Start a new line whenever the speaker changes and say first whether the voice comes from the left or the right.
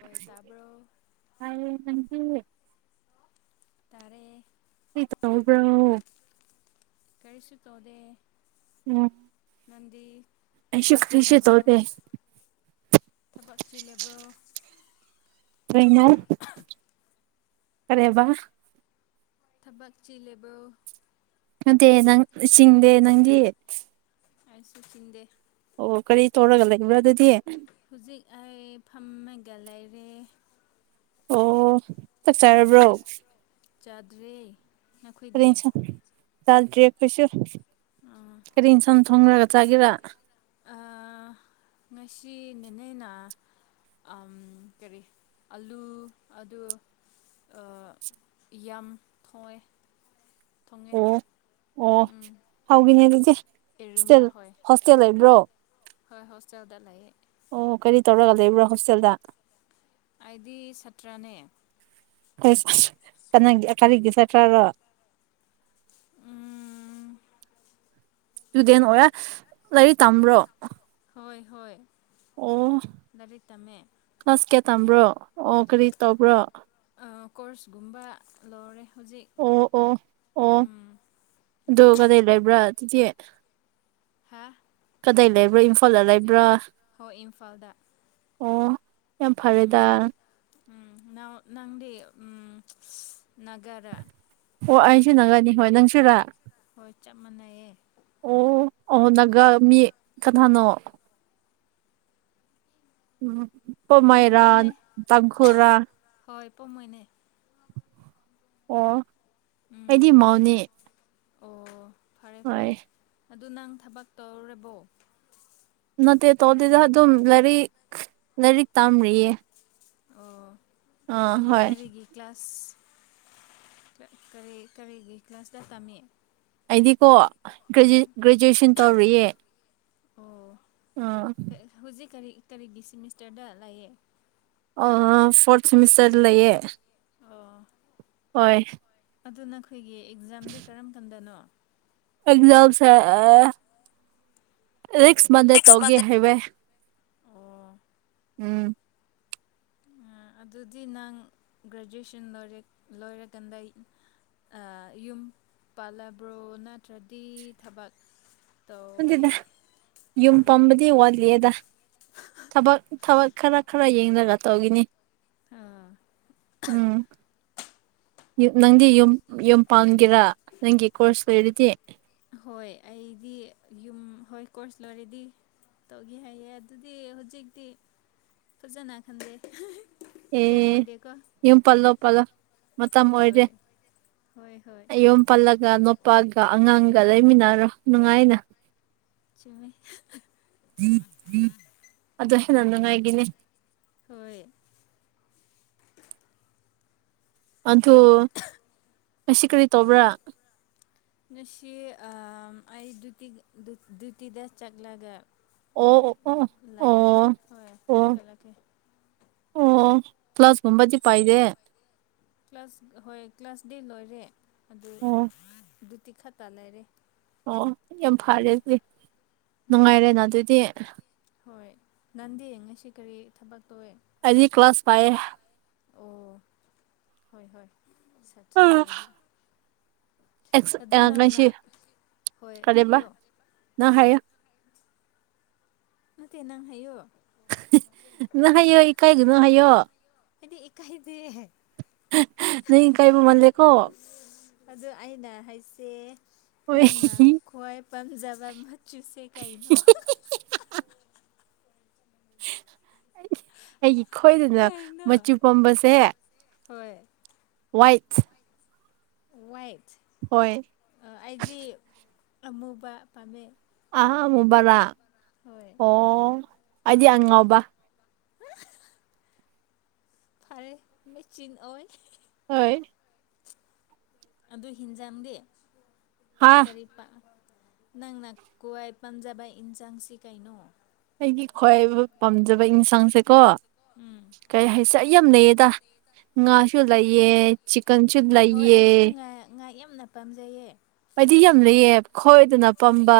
left: ꯍꯣꯏ ꯇꯥꯕ꯭ꯔꯣ ꯇꯔꯦ
right: ꯀ꯭ꯔꯤ ꯇꯧꯕ꯭ꯔꯣ
left: ꯀꯔꯤꯁꯨ ꯇꯧꯗꯦ
right: ꯎꯝ
left: ꯅꯪꯗꯤ
right: ꯑꯩꯁꯨ
left: ꯊꯕꯛ ꯆꯤ
right: ꯀꯔꯤꯁꯨ
left: ꯂꯦꯕ꯭ꯔꯣ
right: ꯇꯧꯗꯦ
left: ꯊꯕꯛ ꯆꯤ ꯂꯦꯕ꯭ꯔꯣ
right: [unintelligible] ꯀꯔꯤꯕꯥ
left: ꯊꯕꯛ ꯆꯤꯂꯦꯕꯣ
right: ꯅꯠꯇꯦ ꯅꯪ ꯆꯤꯡꯗꯦ ꯅꯪꯗꯤ
left: ꯑꯩꯁꯨ ꯆꯤꯡꯗꯦ
right: ꯑꯣ ꯀꯔꯤ ꯇꯧꯔꯒ ꯂꯩꯕ꯭ꯔꯥ ꯑꯗꯨ
left: ꯍꯧꯖꯤꯛ ꯑꯩ ꯐꯝꯃꯒ ꯂꯩꯔꯦ
right: ꯑꯣ ꯆꯥꯛ
left: ꯎꯝ
right: ꯆꯥꯔꯕ꯭ꯔꯣ
left: ꯆꯥꯗ꯭ꯔꯤ
right: ꯀꯔꯤ
left: ꯅꯈꯣꯏꯗꯤ
right: ꯏꯟꯁꯥꯡ ꯆꯥꯗ꯭ꯔꯤ ꯑꯩꯈꯣꯏꯁꯨ ꯀꯔꯤ ꯏꯟꯁꯥꯡ ꯊꯣꯡꯂꯒ ꯆꯥꯒꯦꯔꯥ
left: ꯑꯥ ꯉꯁꯤ ꯅꯦꯅꯦꯅ ꯑꯝ ꯀꯔꯤ ꯑꯂꯨ ꯑꯗꯨ ꯑꯥ ꯌꯥꯝ ꯊꯣꯡꯑꯦ
right: ꯑꯣ ꯑꯣ ꯍꯥꯎꯕꯤꯅꯤꯗꯨꯗꯤ
left: ꯏꯔꯨꯝꯕ
right: ꯍꯣꯁꯇꯦꯜ
left: ꯍꯣꯏ
right: ꯍꯣꯁꯇꯦꯜ ꯂꯩꯕ꯭ꯔꯣ
left: ꯍꯣꯏ ꯍꯣꯁꯇꯦꯜꯗ ꯂꯩꯌꯦ
right: ꯑꯣ ꯀꯔꯤ ꯇꯧꯔꯒ ꯂꯩꯕ꯭ꯔꯥ ꯍꯣꯁꯇꯦꯜꯗ
left: ꯑꯩꯗꯤ ꯁꯥꯇ꯭ꯔꯅꯦ
right: ꯑꯁ ꯑꯁ ꯀꯅꯥꯒꯤ ꯑ ꯀꯔꯤꯒꯤ ꯁꯥꯇ꯭ꯔꯔꯣ
left: ꯎꯝ
right: ꯁ꯭ꯇꯨꯗꯦꯟ ꯑꯣꯏꯔꯦ ꯂꯥꯏꯔꯤꯛ ꯇꯝꯕ꯭ꯔꯣ
left: ꯍꯣꯏ ꯍꯣꯏ
right: ꯑꯣ
left: ꯂꯥꯏꯔꯤꯛ ꯇꯝꯃꯦ
right: ꯀ꯭ꯂꯥꯁ ꯀꯌꯥ ꯇꯝꯕ꯭ꯔꯣ ꯑꯣ ꯀꯔꯤ ꯇꯧꯕ꯭ꯔꯣ
left: ꯑ ꯀꯣꯔꯁꯀꯨꯝꯕ ꯂꯣꯔꯦ
right: ꯑꯣ ꯑꯣ ꯑꯣ ꯑꯗꯨ ꯀꯗꯥꯏ ꯂꯩꯕ꯭ꯔ ꯑꯗꯨꯗꯤ
left: ꯍꯥ
right: ꯀꯗꯥꯏ ꯂꯩꯕ꯭ꯔ ꯏꯝꯐꯥꯜꯗ ꯂꯩꯕ꯭ꯔ
left: ꯍꯣ ꯏꯝꯐꯥꯜꯗ
right: ꯑꯣ ꯌꯥꯝ ꯐꯔꯦꯗ
left: ꯎꯝ ꯎꯝ ꯅꯥꯎ ꯅꯪꯗꯤ ꯎꯝ ꯅꯒꯔꯥ
right: ꯑꯣ ꯑꯩꯁꯨ ꯅꯒꯅꯤ ꯍꯣꯏ ꯅꯪꯁꯨꯔꯥ
left: ꯍꯣꯏ ꯆꯞ ꯃꯥꯟꯅꯩꯌꯦ
right: ꯑꯍꯣ ꯅꯒ ꯃꯤ ꯀꯅꯥꯅꯣ ꯎꯝ ꯏꯄꯣ ꯃꯥꯏꯔꯥꯟ
left: ꯅꯥꯒꯥꯅꯦ
right: ꯇꯥꯡꯈꯨꯟꯔꯥ
left: ꯍꯣꯏ ꯄꯣꯝꯃꯣꯏꯅꯦ
right: ꯑꯣ
left: ꯎꯝ
right: ꯑꯩꯗꯤ ꯃꯥꯎꯅꯦ
left: ꯑꯣ ꯐꯔꯦ ꯐꯔꯦ ꯑꯗꯨ ꯅꯪ ꯊꯕꯛ ꯇꯧꯔꯕꯣ
right: ꯅꯠꯇꯦ ꯇꯧꯗꯦꯗ ꯑꯗꯨꯝ ꯂꯥꯏꯔꯤꯛ ꯂꯥꯏꯔꯤꯛ ꯇꯝꯔꯤꯌꯦ
left: ꯑꯣ
right: ꯑꯥ
left: ꯑꯗꯨ
right: ꯍꯣꯏ
left: ꯀꯔꯤꯒꯤ ꯀ꯭ꯂꯥꯁ ꯀꯔꯤ ꯀꯔꯤꯒꯤ ꯀ꯭ꯂꯥꯁꯇ ꯇꯝꯃꯤ
right: ꯑꯩꯗꯤꯀꯣ
left: ꯎꯝ
right: ꯒ꯭ꯔꯦꯖꯨ ꯒ꯭ꯔꯦꯖꯨꯑꯦꯁꯟ ꯇꯧꯔꯤꯌꯦ
left: ꯑꯣ
right: ꯑꯥ
left: ꯀꯩ ꯍꯧꯖꯤꯛ ꯀꯔꯤ ꯀꯔꯤꯒꯤ ꯁꯤꯃꯤꯁꯇꯔꯗ ꯂꯩꯌꯦ
right: ꯑ ꯐꯣꯔꯠ ꯁꯦꯃꯤꯁꯇꯔꯗ ꯂꯩꯌꯦ
left: ꯑꯣ
right: ꯍꯣꯏ
left: ꯑꯗꯨ ꯅꯈꯣꯏꯒꯤ ꯑꯦꯛꯖꯥꯝꯗꯤ ꯀꯔꯝ ꯀꯥꯟꯗꯅꯣ
right: ꯑꯦꯛꯖꯥꯝꯁꯦ ꯔꯤꯛꯁ ꯃꯟꯗꯦ
left: ꯅꯦꯛꯁ
right: ꯇꯧꯒꯦ
left: ꯃꯟꯗ
right: ꯍꯥꯏꯕꯦ
left: ꯑꯣ
right: ꯎꯝ
left: ꯎꯝ ꯑꯗꯨꯗꯤ ꯅꯪ ꯒ꯭ꯔꯦꯖꯨꯑꯦꯁꯟ ꯂꯣꯏꯔ ꯂꯣꯏꯔꯀꯥꯟꯗ ꯑ ꯌꯨꯝ ꯄꯥꯜꯂꯕ꯭ꯔꯣ ꯅꯠꯇ꯭ꯔꯗꯤ ꯊꯕꯛ
right: ꯈꯪꯗꯦꯗ
left: ꯇꯧꯒꯦ
right: ꯌꯨꯝ ꯄꯝꯕꯗꯤ ꯋꯥꯠꯂꯤꯌꯦꯗ ꯊꯕꯛ ꯊꯕꯛ ꯈꯔ ꯈꯔ ꯌꯦꯡꯔꯒ ꯇꯧꯒꯤꯅꯤ
left: ꯑꯥ
right: ꯎꯝ ꯌꯨꯝ ꯅꯪꯗꯤ ꯌꯨꯝ ꯌꯨꯝ ꯄꯥꯟꯒꯦꯔꯥ ꯅꯪꯒꯤ ꯀꯣꯔꯁ ꯂꯣꯏꯔꯗꯤ
left: ꯍꯣꯏ ꯑꯩꯗꯤ ꯌꯨꯝ ꯍꯣꯏ ꯀꯣꯔꯁ ꯂꯣꯏꯔꯗꯤ ꯇꯧꯒꯦ ꯍꯥꯏꯌꯦ ꯑꯗꯨꯗꯤ ꯍꯧꯖꯤꯛꯇꯤ ꯐꯖꯅ ꯈꯪꯗꯦ [inaudible]
right: ꯑꯦ ꯌꯨꯝ ꯄꯜꯂꯣ ꯄꯥꯂꯣ ꯃꯇꯝ ꯑꯣꯏꯔꯦ
left: ꯍꯣꯏ ꯍꯣꯏ ꯍꯣꯏ
right: ꯑꯩ ꯌꯨꯝ ꯄꯜꯂꯒ ꯅꯣ ꯅꯨꯄꯥꯒ ꯑꯉꯥꯡꯒ ꯂꯩꯃꯤꯟꯅꯔꯣ ꯅꯨꯡꯉꯥꯏꯅ
left: ꯆꯨꯝꯃꯦ
right: ꯑꯗꯨ ꯍꯦꯟꯅ ꯅꯨꯡꯉꯥꯏꯒꯅꯤ
left: ꯍꯣꯏ [inaudible]
right: ꯑꯗꯨ ꯉꯁꯤ ꯀꯔꯤ ꯇꯧꯕ꯭ꯔꯥ
left: ꯉꯁꯤ ꯑ ꯑꯩ ꯗꯨꯈꯤ ꯗ꯭ꯌꯨꯇꯤꯗ ꯆꯠꯂꯒ
right: ꯑꯣ ꯑꯣ ꯑꯣ
left: ꯂꯥꯛꯑꯦ
right: ꯑꯣ
left: ꯍꯣꯏ
right: ꯑꯣ
left: ꯑꯃꯨꯛ ꯀꯠꯂꯛꯀꯦ
right: ꯑꯣ ꯀ꯭ꯂꯥꯁ ꯀꯨꯝꯝꯕꯗꯤ ꯄꯥꯏꯗꯦ
left: ꯀ꯭ꯂꯥꯁ ꯍꯣꯏ ꯀ꯭ꯂꯥꯁ ꯗꯤ ꯂꯣꯏꯔꯦ ꯑꯗꯨ
right: ꯑꯣ
left: ꯗꯨꯇꯤ ꯈꯛꯇ ꯂꯩꯔꯦ
right: ꯑꯣ ꯌꯥꯝ ꯐꯔꯦ
left: ꯑꯩꯈꯣꯏꯗꯤ
right: ꯑꯗꯨꯗꯤ
left: ꯎꯝ
right: ꯅꯨꯡꯉꯥꯏꯔꯦꯅ ꯑꯗꯨꯗꯤ
left: ꯍꯣꯏ ꯅꯪꯗꯤ ꯉꯁꯤ ꯀꯔꯤ ꯊꯕꯛ ꯇꯣꯋꯦ
right: ꯑꯩꯗꯤ ꯀ꯭ꯂꯥꯁ ꯄꯥꯏꯌꯦ
left: ꯑꯣ ꯍꯣꯏ ꯍꯣꯏ ꯁꯥꯠꯇ꯭ꯔꯦꯅꯦ
right: ꯑꯦꯁ ꯑꯦꯟ ꯀꯩꯁꯤ
left: ꯍꯣꯏ
right: ꯀꯔꯤꯕ
left: ꯍꯥꯏꯌꯣ
right: ꯅꯪ ꯍꯥꯏꯌꯣ
left: ꯅꯠꯇꯦ ꯅꯪ ꯍꯥꯏꯌꯣ
right: ꯅꯪ ꯍꯥꯏꯌꯣ ꯏꯀꯥꯏꯒꯅꯣ ꯍꯥꯏꯌꯣ
left: ꯑꯩꯗꯤ ꯏꯀꯥꯏꯗꯦ
right: ꯍ ꯍ ꯅꯪ ꯏꯀꯥꯏꯕ ꯃꯥꯂꯦꯀꯣ
left: ꯑꯗꯣ ꯑꯩꯅ ꯍꯥꯏꯁꯦ
right: ꯍꯣꯏ
left: ꯅꯪꯅ ꯈ꯭ꯋꯥꯏ ꯄꯥꯝꯖꯕ ꯃꯆꯨꯁꯦ ꯀꯩꯅꯣ ꯑ ꯍ ꯍ
right: ꯑꯩꯗꯤ ꯑꯩꯒꯤ ꯈꯣꯏꯗꯅ
left: ꯀꯩꯅꯣ
right: ꯃꯆꯨ ꯄꯥꯝꯕꯁꯦ
left: ꯍꯣꯏ
right: ꯋꯥꯏꯠ
left: ꯋꯥꯏꯠ
right: ꯍꯣꯏ
left: ꯑꯩꯗꯤ ꯑꯃꯨꯕ ꯄꯥꯝꯃꯦ
right: ꯑ ꯑꯃꯨꯕꯔꯥ
left: ꯍꯣꯏ
right: ꯑꯣ ꯑꯩꯗꯤ ꯑꯉꯥꯎꯕ
left: ꯐꯔꯦ ꯃꯦꯆꯤꯡ ꯑꯣꯏ
right: ꯍꯣꯏ
left: ꯑꯗꯨ ꯍꯤꯟꯖꯥꯡꯗꯤ
right: ꯍꯥ
left: ꯀꯔꯤ ꯄꯥ ꯅꯪꯅ ꯀ꯭ꯋꯥꯏ ꯄꯥꯝꯖꯕ ꯏꯟꯁꯥꯡꯁꯤ ꯀꯩꯅꯣ
right: ꯑꯩꯒꯤ ꯈ꯭ꯋꯥꯏ ꯄꯥꯝꯖꯕ ꯏꯟꯁꯥꯡꯁꯦꯀꯣ
left: ꯎꯝ
right: ꯀꯩ ꯍꯥꯏꯁꯦ ꯑꯩ ꯌꯥꯝ ꯂꯩꯌꯦꯗ ꯉꯥꯁꯨ ꯂꯩꯌꯦ ꯆꯤꯛꯀꯟꯁꯨ ꯂꯩꯌꯦ
left: ꯅ ꯄꯥꯝꯖꯩꯌꯦ
right: ꯗꯤ ꯌꯥꯝ ꯂꯩꯌꯦ ꯈꯣꯏꯗꯅ ꯄꯥꯝꯕ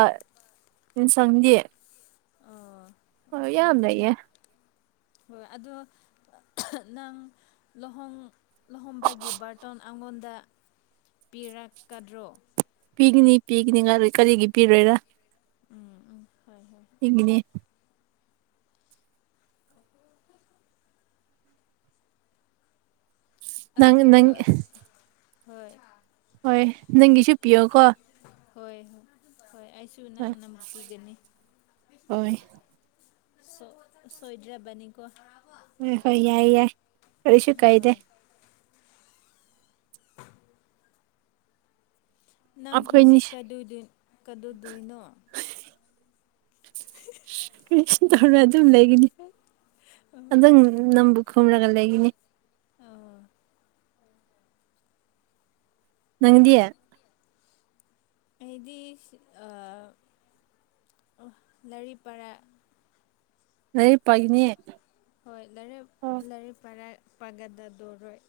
right: ꯌꯦꯟꯁꯥꯡꯗꯤ
left: ꯑꯣ ꯑꯣ ꯐꯔꯦ ꯐꯔꯦ ꯍꯣꯏ ꯑꯗꯣ ꯑꯍꯨ ꯅꯪ ꯂꯨꯍꯣꯡ ꯂꯨꯍꯣꯡꯕꯒꯤ ꯕꯥꯔꯇꯣꯟ ꯑꯩꯉꯣꯟꯗ ꯄꯤꯔꯛꯀꯗ꯭ꯔꯣ
right: ꯄꯤꯒꯅꯤ ꯄꯤꯒꯅꯤ ꯉꯔꯣꯢ ꯀꯔꯤꯒꯤ ꯄꯤꯔꯣꯏꯔ
left: ꯎꯝ ꯎꯝ ꯍꯣꯏ ꯍꯣꯏ
right: ꯄꯤꯒꯅꯦ ꯅꯪ
left: ꯑꯗꯨ
right: ꯅꯪ
left: ꯍꯣꯏ
right: ꯍꯣꯏ ꯅꯪꯒꯤꯁꯨ ꯄꯤꯌꯣꯀꯣ
left: ꯍꯣꯏ ꯍꯣꯏ ꯍꯣꯏ ꯑꯩꯁꯨ ꯅꯪ
right: ꯍꯣꯏ
left: ꯅꯃꯛ ꯄꯤꯒꯅꯤ
right: ꯍꯣꯏ
left: ꯁꯣ ꯁꯣꯏꯗ꯭ꯔꯕꯅꯤꯀꯣ
right: ꯍꯣꯏ ꯍꯣꯏ ꯌꯥꯏ ꯌꯥꯏ ꯀꯔꯤꯁꯨꯨ ꯀꯥꯏꯗꯦ
left: ꯍꯣꯏ ꯅꯪ
right: ꯑꯩꯈꯣꯏꯅꯤ
left: ꯍꯧꯖꯤꯛ ꯀꯗꯨꯏꯗꯣ ꯀꯗꯨꯏꯗꯣꯏꯅꯣ
right: ꯀ꯭ꯔꯤꯁꯨ ꯇꯧꯔꯣꯏ ꯑꯗꯨꯝ ꯂꯩꯒꯅꯤ ꯑꯗꯨ ꯅꯪꯕꯨ ꯈꯪ ꯗ ꯂꯩꯒꯅꯤ
left: ꯑ
right: ꯅꯪꯗꯤ
left: ꯑꯩꯗꯤ ꯑ ꯂꯥꯏꯔꯤꯛ ꯄꯔꯥ
right: ꯂꯥꯏꯔꯤꯛ ꯄꯥꯏꯒꯅꯦ
left: ꯍꯣꯏ ꯂꯥꯏꯔꯤꯛ ꯂꯥꯏꯔꯤꯛ ꯄꯥꯔ ꯄꯥꯒꯗꯗꯣꯢꯔꯣꯏ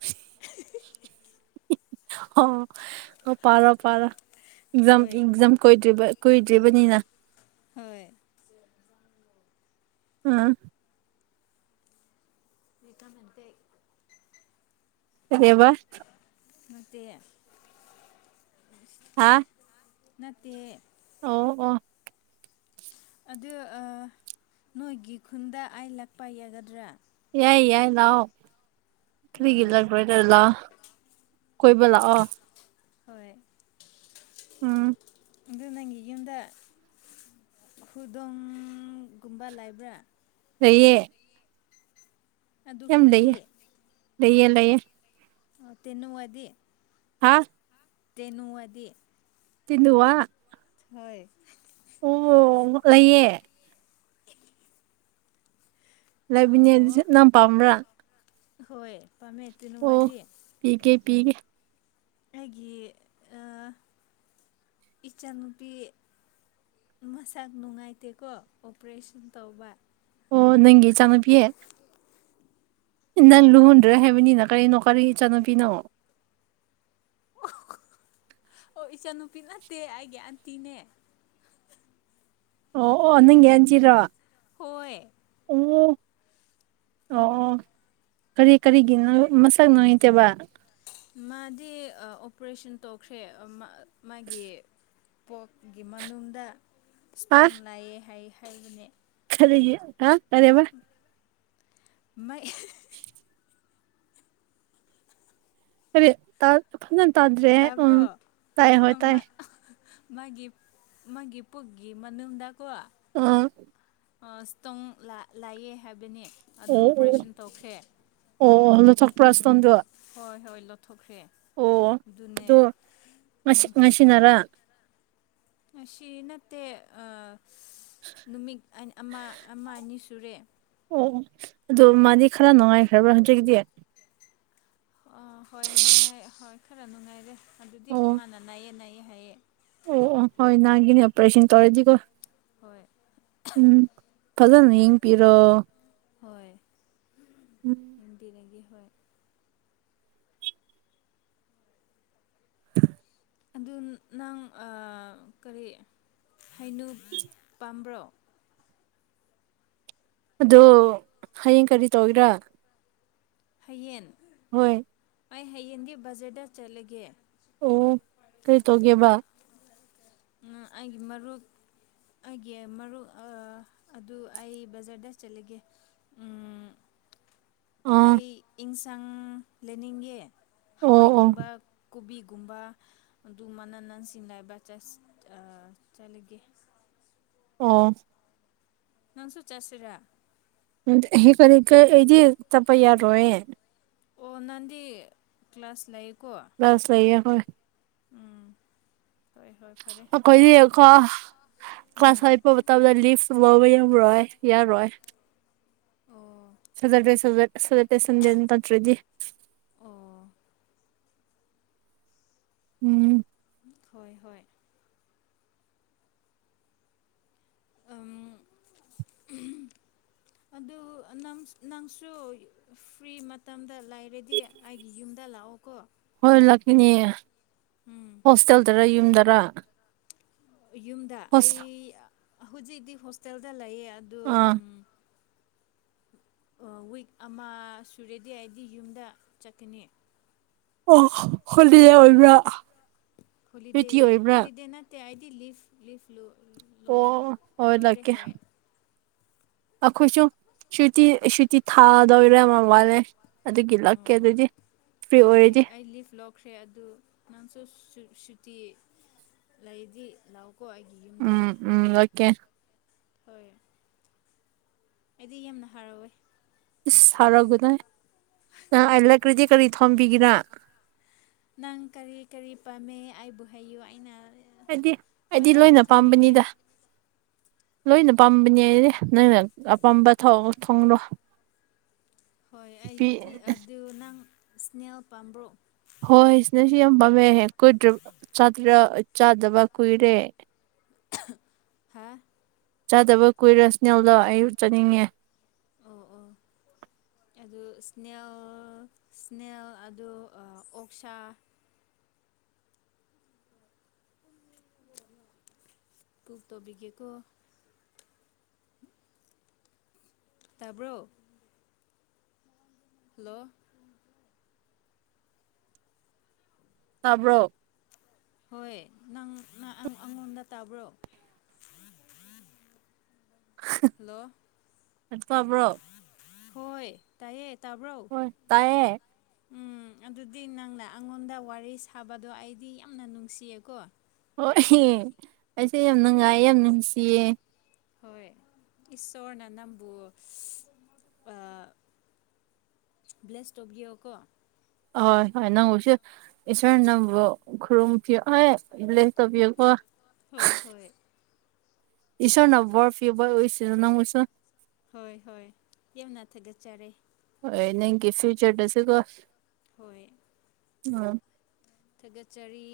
right: ꯑꯣ ꯄꯥꯔꯣ ꯄꯥꯔꯣ ꯑꯦꯛꯖꯥꯝ
left: ꯍꯣꯏ
right: ꯑꯦꯛꯖꯥꯝ ꯀꯣꯢꯗ꯭ꯔꯤꯕ ꯀꯨꯏꯗ꯭ꯔꯤꯕꯅꯤꯅ
left: ꯍꯣꯏ
right: ꯎꯝ
left: ꯏꯇꯝ ꯑꯦꯝꯄꯦꯛ
right: ꯀꯩꯅꯦꯕ
left: ꯅꯠꯇꯦ
right: ꯍꯥꯥ
left: ꯅꯠꯇꯦ
right: ꯑꯣ ꯑꯣ
left: ꯑꯗꯨ ꯑ ꯅꯣꯏꯒꯤ ꯈꯨꯟꯗ ꯑꯥꯏ ꯂꯥꯛꯄ ꯌꯥꯒꯗ꯭ꯔꯥ
right: ꯌꯥꯏ ꯌꯥꯏ ꯂꯛꯑꯣ ꯊ꯭ꯔꯤꯒꯤ
left: ꯑꯣ
right: ꯂꯔꯗꯔꯂ ꯀꯣꯏꯕ ꯂꯛꯑꯣ
left: ꯍꯣꯏ
right: ꯎꯝ
left: ꯑꯗꯨ ꯅꯪꯒꯤ ꯌꯨꯝꯗ ꯈꯨꯗꯣꯡꯒꯨꯝꯕ ꯂꯩꯕ꯭ꯔꯥ
right: ꯂꯩꯌꯦ
left: ꯑꯗꯨ
right: ꯌꯥꯝ ꯂꯩꯌꯦ
left: ꯍꯨꯏꯗꯤ
right: ꯂꯩꯌꯦ ꯂꯩꯌꯦ
left: ꯇꯦꯅꯋꯥꯗꯤ
right: ꯍꯥ
left: ꯇꯦꯟꯋꯥꯗꯤ
right: ꯇꯦꯅꯋꯥ
left: ꯍꯣꯏ
right: ꯑꯣ ꯂꯩꯌꯦ ꯂꯩꯕꯤꯅꯦ ꯑꯗꯨꯁꯨ
left: ꯑꯣ
right: ꯅꯪ ꯄꯥꯝꯕ꯭ꯔꯥ
left: ꯍꯣꯏ ꯄꯥꯝꯃꯦ
right: ꯑꯣ
left: ꯇꯨꯅꯋꯥꯗꯤ
right: ꯄꯤꯒꯦ ꯄꯤꯒꯦ
left: ꯑꯩꯒꯤ ꯏꯆꯟꯅꯨꯄꯤ ꯃꯁꯛ ꯅꯨꯡꯉꯥꯏꯇꯦꯀꯣ ꯑꯣꯄꯔꯦꯁꯟ ꯇꯧꯕ
right: ꯑꯣ ꯅꯪꯒꯤ ꯏꯆꯥꯅꯨꯄꯤ ꯅꯪ ꯂꯨꯍꯨꯗ꯭ꯔ ꯍꯥꯏꯕꯅꯤꯅ ꯀꯔꯤꯅꯣ ꯀꯔꯤ ꯏꯆꯥꯅꯨꯄꯤꯅꯣ
left: ꯑꯣ ꯑꯣ ꯑꯣ ꯏꯆꯥꯅꯨꯄꯤ ꯅꯠꯇꯦ ꯑꯩꯒꯤ ꯑꯟꯇꯤꯅꯦ
right: ꯑꯣ ꯑꯣ ꯅꯪꯒꯤ ꯑꯟꯇꯤꯔꯣ
left: ꯍꯣꯏ
right: ꯑꯣ
left: ꯎꯝ
right: ꯑꯣ ꯀꯔꯤ ꯀꯔꯤꯒꯤꯅꯣ ꯃꯁꯛ ꯅꯨꯡꯉꯥꯏꯇꯕ
left: ꯃꯥꯗꯤ ꯑꯣꯄꯔꯦꯁꯟ ꯇꯧꯈ꯭ꯔꯦ ꯃꯥꯒꯤ ꯄꯣꯠꯀꯤ ꯃꯅꯨꯡꯗ
right: ꯍꯥ
left: ꯏꯁꯇꯣꯟ ꯂꯥꯛꯑꯦ ꯍꯥꯏꯕꯅꯦ
right: ꯈꯔꯤꯒꯤ ꯍꯥ ꯀꯔꯤꯕ
left: ꯃꯩ
right: [inaudible] ꯍꯥꯏ ꯐꯖꯅ ꯇꯥꯗ꯭ꯔꯦ ꯎꯝ
left: ꯇꯥꯕ꯭ꯔꯣ
right: ꯇꯥꯏ ꯍꯣꯏ ꯇꯥꯏ
left: ꯃꯥꯒꯤ ꯃꯥꯒꯤ ꯄꯨꯨꯒꯒꯤ ꯃꯅꯨꯡꯗꯀꯣ
right: ꯎꯝ
left: ꯏꯁꯇꯣꯡ ꯂꯥꯛꯌꯦ ꯍꯥꯏꯕꯅꯦ ꯑꯗꯨ
right: ꯑꯣ ꯑꯣ
left: ꯑꯣꯄꯔꯦꯁꯟ ꯇꯧꯈ꯭ꯔꯦ
right: ꯑꯣ ꯂꯧꯊꯣꯛꯄ꯭ꯔꯥ
left: ꯎꯝ
right: ꯏꯁꯇꯣꯟꯗꯣ
left: ꯍꯣꯏ ꯍꯣꯏ ꯂꯧꯊꯣꯛꯈ꯭ꯔꯦ
right: ꯑꯣ
left: ꯑꯗꯨꯅꯦ
right: ꯑꯗꯣ ꯉꯁꯤ ꯉꯁꯤꯅꯔꯥ
left: ꯑꯁꯤ ꯅꯠꯇꯦ ꯅꯨꯃꯤꯠ ꯑꯥ ꯑꯃ ꯑꯃ ꯑꯅꯤ ꯁꯨ ꯇꯨꯔꯦ
right: ꯑꯗꯨ ꯃꯥꯗꯤ ꯈꯔ ꯅꯨꯡꯉꯥꯏꯈ꯭ꯔꯕ꯭ꯔꯥ ꯍꯧꯖꯤꯛꯇꯤ
left: ꯑꯥ ꯍꯣꯏ ꯅꯨꯡꯉꯥꯏ ꯍꯣꯏ ꯈꯔ ꯅꯨꯡꯉꯥꯏꯔꯦ ꯑꯗꯨꯗꯤ
right: ꯑꯣ
left: ꯃꯥꯅ ꯅꯥꯏꯌꯦ ꯅꯥꯏꯌꯦ ꯍꯥꯏꯌꯦ
right: ꯑꯣ ꯑꯣ ꯍꯣꯏ ꯅꯥꯒꯤꯅꯤ ꯑꯣꯄꯔꯦꯁꯟ ꯇꯧꯔꯗꯤꯀꯣ
left: ꯍꯣꯏ
right: ꯎꯝ ꯐꯖꯅ ꯌꯦꯡ ꯄꯤꯔꯣ
left: ꯍꯣꯏ ꯅꯨꯡꯇꯤꯅꯤꯒꯤ ꯍꯣꯏ ꯑꯗꯨ ꯅꯪ ꯑ ꯀꯔꯤ ꯍꯥꯏꯩꯅꯨ ꯄꯥꯝꯕ꯭ꯔꯣ
right: ꯑꯗꯣ ꯍꯌꯦꯡ ꯀꯔꯤ ꯇꯧꯒꯦꯔꯥ
left: ꯍꯌꯦꯟ
right: ꯍꯣꯏ
left: ꯑꯩ ꯍꯌꯦꯡꯗꯤ ꯕꯖꯔꯗ ꯆꯠꯂꯒꯦ
right: ꯑꯣ ꯀꯩ ꯇꯧꯒꯦꯕ
left: ꯑꯩꯒꯤ ꯃꯔꯨꯞ ꯑꯩꯒꯤ ꯃꯔꯨꯞ ꯑ ꯑꯗꯨ ꯑꯩ ꯕꯖꯥꯔꯗ ꯆꯠꯂꯒꯦ
right: [inaudible] ꯑꯥ
left: ꯑꯩ ꯏꯟꯁꯥꯡ ꯂꯩꯅꯤꯡꯉꯦ
right: ꯑꯣ ꯑꯣ
left: ꯍꯋꯥꯏꯒꯨꯝꯕ ꯀꯣꯕꯤ ꯨꯀꯨꯝꯕ ꯑꯗꯨ ꯃꯅ ꯅꯟ ꯁꯤꯡ ꯆꯠ ꯆꯠꯂꯤꯒꯦ
right: ꯑꯣ
left: ꯅꯪꯁꯨ ꯆꯠꯁꯤꯔ
right: ꯐꯅꯤ ꯀꯔꯤ ꯀꯔꯤꯗꯤ ꯑꯩꯗꯤ ꯆꯠꯄ ꯌꯥꯔꯣꯏ
left: ꯑꯣꯅꯗꯤ ꯀ꯭ꯂꯥꯁ ꯂꯩꯥꯏ
right: ꯀꯜꯂꯁ ꯂꯩꯌꯦ ꯍꯣꯏ
left: ꯎꯝ ꯍꯣꯏ ꯍꯣꯏ ꯐꯔꯦ
right: ꯀ ꯀ ꯀ꯭ꯂꯥꯁ
left: ꯎꯝ
right: ꯐꯥꯏꯚ ꯄꯇꯥꯕꯗ ꯂꯤꯚ ꯂꯧꯋꯦ ꯔꯣꯏ ꯌꯔꯣꯏ
left: ꯑꯣ
right: [unintelligible] [inaudible]
left: ꯑꯣ
right: ꯎꯝ
left: ꯍꯣꯏ ꯍꯣꯏ
right: [inaudible]
left: ꯑꯗꯨ ꯅꯪꯁꯨ ꯅꯝꯁꯨ ꯐ꯭ꯔꯤ ꯃꯇꯝꯗ ꯂꯥꯏꯔꯗꯤ ꯑꯩꯒꯤ ꯌꯨꯝꯗ ꯂꯥꯛꯑꯣꯀꯣ
right: ꯏꯅꯦ
left: ꯎꯝ
right: ꯍꯣꯁꯇꯦꯜꯗꯔ ꯌꯨꯝꯗꯔ
left: ꯌꯨꯝꯗ ꯑꯩ
right: ꯍꯣꯁ
left: ꯍꯧꯖꯤꯛꯇꯤ ꯍꯣꯁꯇꯦꯜꯗ ꯂꯩꯌꯦ ꯑꯗꯨ
right: ꯑꯥ
left: ꯋꯤꯛ ꯑꯃ ꯁꯨꯔꯦꯗꯤ ꯑꯩꯗꯤ ꯌꯨꯝꯗ ꯆꯠꯀꯅꯤ
right: ꯑꯣ ꯍꯣꯜꯂꯤ ꯑꯣꯏꯕ꯭ꯔꯥ
left: ꯍꯣꯂꯤꯗꯦ
right: ꯁꯨꯇꯤ ꯑꯣꯏꯕ꯭ꯔꯥ
left: ꯍꯣꯂꯤꯗꯦ ꯅꯠꯇꯦ ꯑꯗꯤ ꯂꯤꯐ ꯂꯤꯐ ꯂꯨ
right: ꯑꯣ ꯍꯣꯂꯀꯦ ꯑꯩꯈꯣꯏꯁꯨ ꯁꯨꯇꯤ ꯁꯨꯇꯤ ꯊꯥꯗꯧꯔꯦ ꯃ ꯋꯂꯦ
left: ꯑꯣ ꯍꯣꯏ ꯑꯩ
right: ꯑꯣꯏꯔꯗꯤ
left: ꯑꯩ ꯂꯤꯐ ꯂꯧꯈ꯭ꯔꯦ ꯑꯗꯨ ꯅꯪꯁꯨ ꯇꯤ ꯂꯩꯗꯤ ꯂꯥꯎ
right: ꯎꯝ ꯎꯝ ꯂꯛꯀꯦ
left: ꯍꯣꯏ ꯑꯩꯗꯤ ꯌꯥꯝꯅ ꯍꯔꯥꯎꯋꯦ
right: ꯍꯔꯎꯒꯗꯥꯏ ꯅꯪ ꯑꯩ ꯂꯛꯔꯗꯤ ꯀꯔꯤ ꯊꯣꯝꯕꯤꯒꯦꯔ
left: ꯅꯪ ꯀꯔꯤ ꯀꯔꯤ ꯄꯥꯝꯃꯦ ꯑꯩꯕꯨ ꯍꯥꯏꯌꯨ ꯑꯩꯅ
right: ꯍꯥꯏꯗꯤ ꯑꯩꯗꯤ
left: ꯃꯌꯥꯝ
right: ꯂꯣꯏꯅ
left: ꯊꯝꯕꯤꯒꯦ
right: ꯄꯥꯝꯕꯅꯤꯗ ꯂꯣꯏꯅ ꯄꯥꯝꯕꯅꯦ ꯅꯪꯅ ꯑꯄꯥꯝꯕ ꯊꯣꯡꯂꯣ
left: ꯍꯣꯏ ꯑꯩꯗꯤ ꯑꯗꯨ ꯅꯪ ꯏꯁꯅꯦꯜ ꯄꯥꯝꯕ꯭ꯔꯣ
right: ꯍꯣꯏ ꯏꯁꯅꯦꯜꯁꯨ ꯌꯥꯝ ꯄꯥꯝꯃꯦ ꯆꯥꯗꯕ ꯀꯨꯏꯔꯦ
left: ꯍꯥ
right: ꯆꯥꯗꯕ ꯀꯨꯏꯔꯦ ꯏꯁꯅꯦꯜꯗꯣ ꯑꯩ ꯌꯨꯝ ꯆꯠꯅꯤꯡꯉꯦ
left: ꯑꯣ ꯑꯣ ꯑꯗꯨ ꯏꯁꯅꯦꯜ ꯏꯁꯅꯦꯜ ꯑꯗꯨ ꯑꯣꯛꯁꯥ [unintelligible] ꯇꯥꯕ꯭ꯔꯣ ꯍꯜꯂꯣ
right: ꯇꯥꯕ꯭ꯔꯣ
left: ꯍꯣꯏ ꯅꯪ ꯅ ꯑꯩ ꯑꯩꯉꯣꯟꯗ ꯇꯥꯕ꯭ꯔꯣ ꯍꯜꯂꯣ
right: ꯑ ꯇꯥꯕ꯭ꯔꯣ
left: ꯍꯣꯏ ꯇꯥꯏꯌꯦ ꯇꯥꯕ꯭ꯔꯣ
right: ꯍꯣꯏ ꯇꯥꯏꯌꯦꯦ
left: ꯎꯝ ꯑꯗꯨꯗꯤ ꯅꯪꯅ ꯑꯩꯉꯣꯟꯗ ꯋꯥꯔꯤ ꯁꯥꯕꯗꯣ ꯑꯩꯗꯤ ꯌꯥꯝꯅ ꯅꯨꯡꯁꯤꯌꯦꯀꯣ
right: ꯍꯣꯏ ꯑꯩꯁꯦ ꯌꯥꯝ ꯅꯨꯡꯉꯥꯏꯌꯦ ꯌꯥꯝ ꯅꯨꯡꯁꯤꯌꯦ
left: ꯍꯣꯏ ꯏꯁꯣꯔꯅ ꯅꯪꯕꯨ ꯑ ꯕ꯭ꯂꯦꯁ ꯇꯣꯕꯤꯌꯣ ꯀꯣ
right: ꯍꯣꯏ ꯍꯣꯏ ꯅꯪꯕꯨꯁꯨ ꯏꯁꯣꯔꯅ ꯅꯪꯕꯨ ꯈꯨꯔꯨꯝꯕꯤꯌꯣ ꯑꯩ ꯕ꯭ꯂꯦꯁ ꯇꯧꯕꯤꯌꯣꯀꯣ
left: ꯍꯣꯏ ꯍꯣꯏ
right: [inaudible] ꯏꯁꯣꯔꯅ ꯕꯣꯔ ꯄꯤꯕ ꯑꯣꯢꯁꯅꯨ ꯅꯪꯕꯨꯁꯨ
left: ꯍꯣꯏ ꯍꯣꯏ ꯀꯦꯝ ꯅꯠꯇꯦꯗ ꯆꯔꯦ
right: ꯅꯪꯀꯤ ꯐꯤꯎꯆꯔꯗꯁꯨꯀꯣ
left: ꯍꯣꯏ
right: [inaudible]
left: ꯊꯥꯒꯠꯆꯔꯤ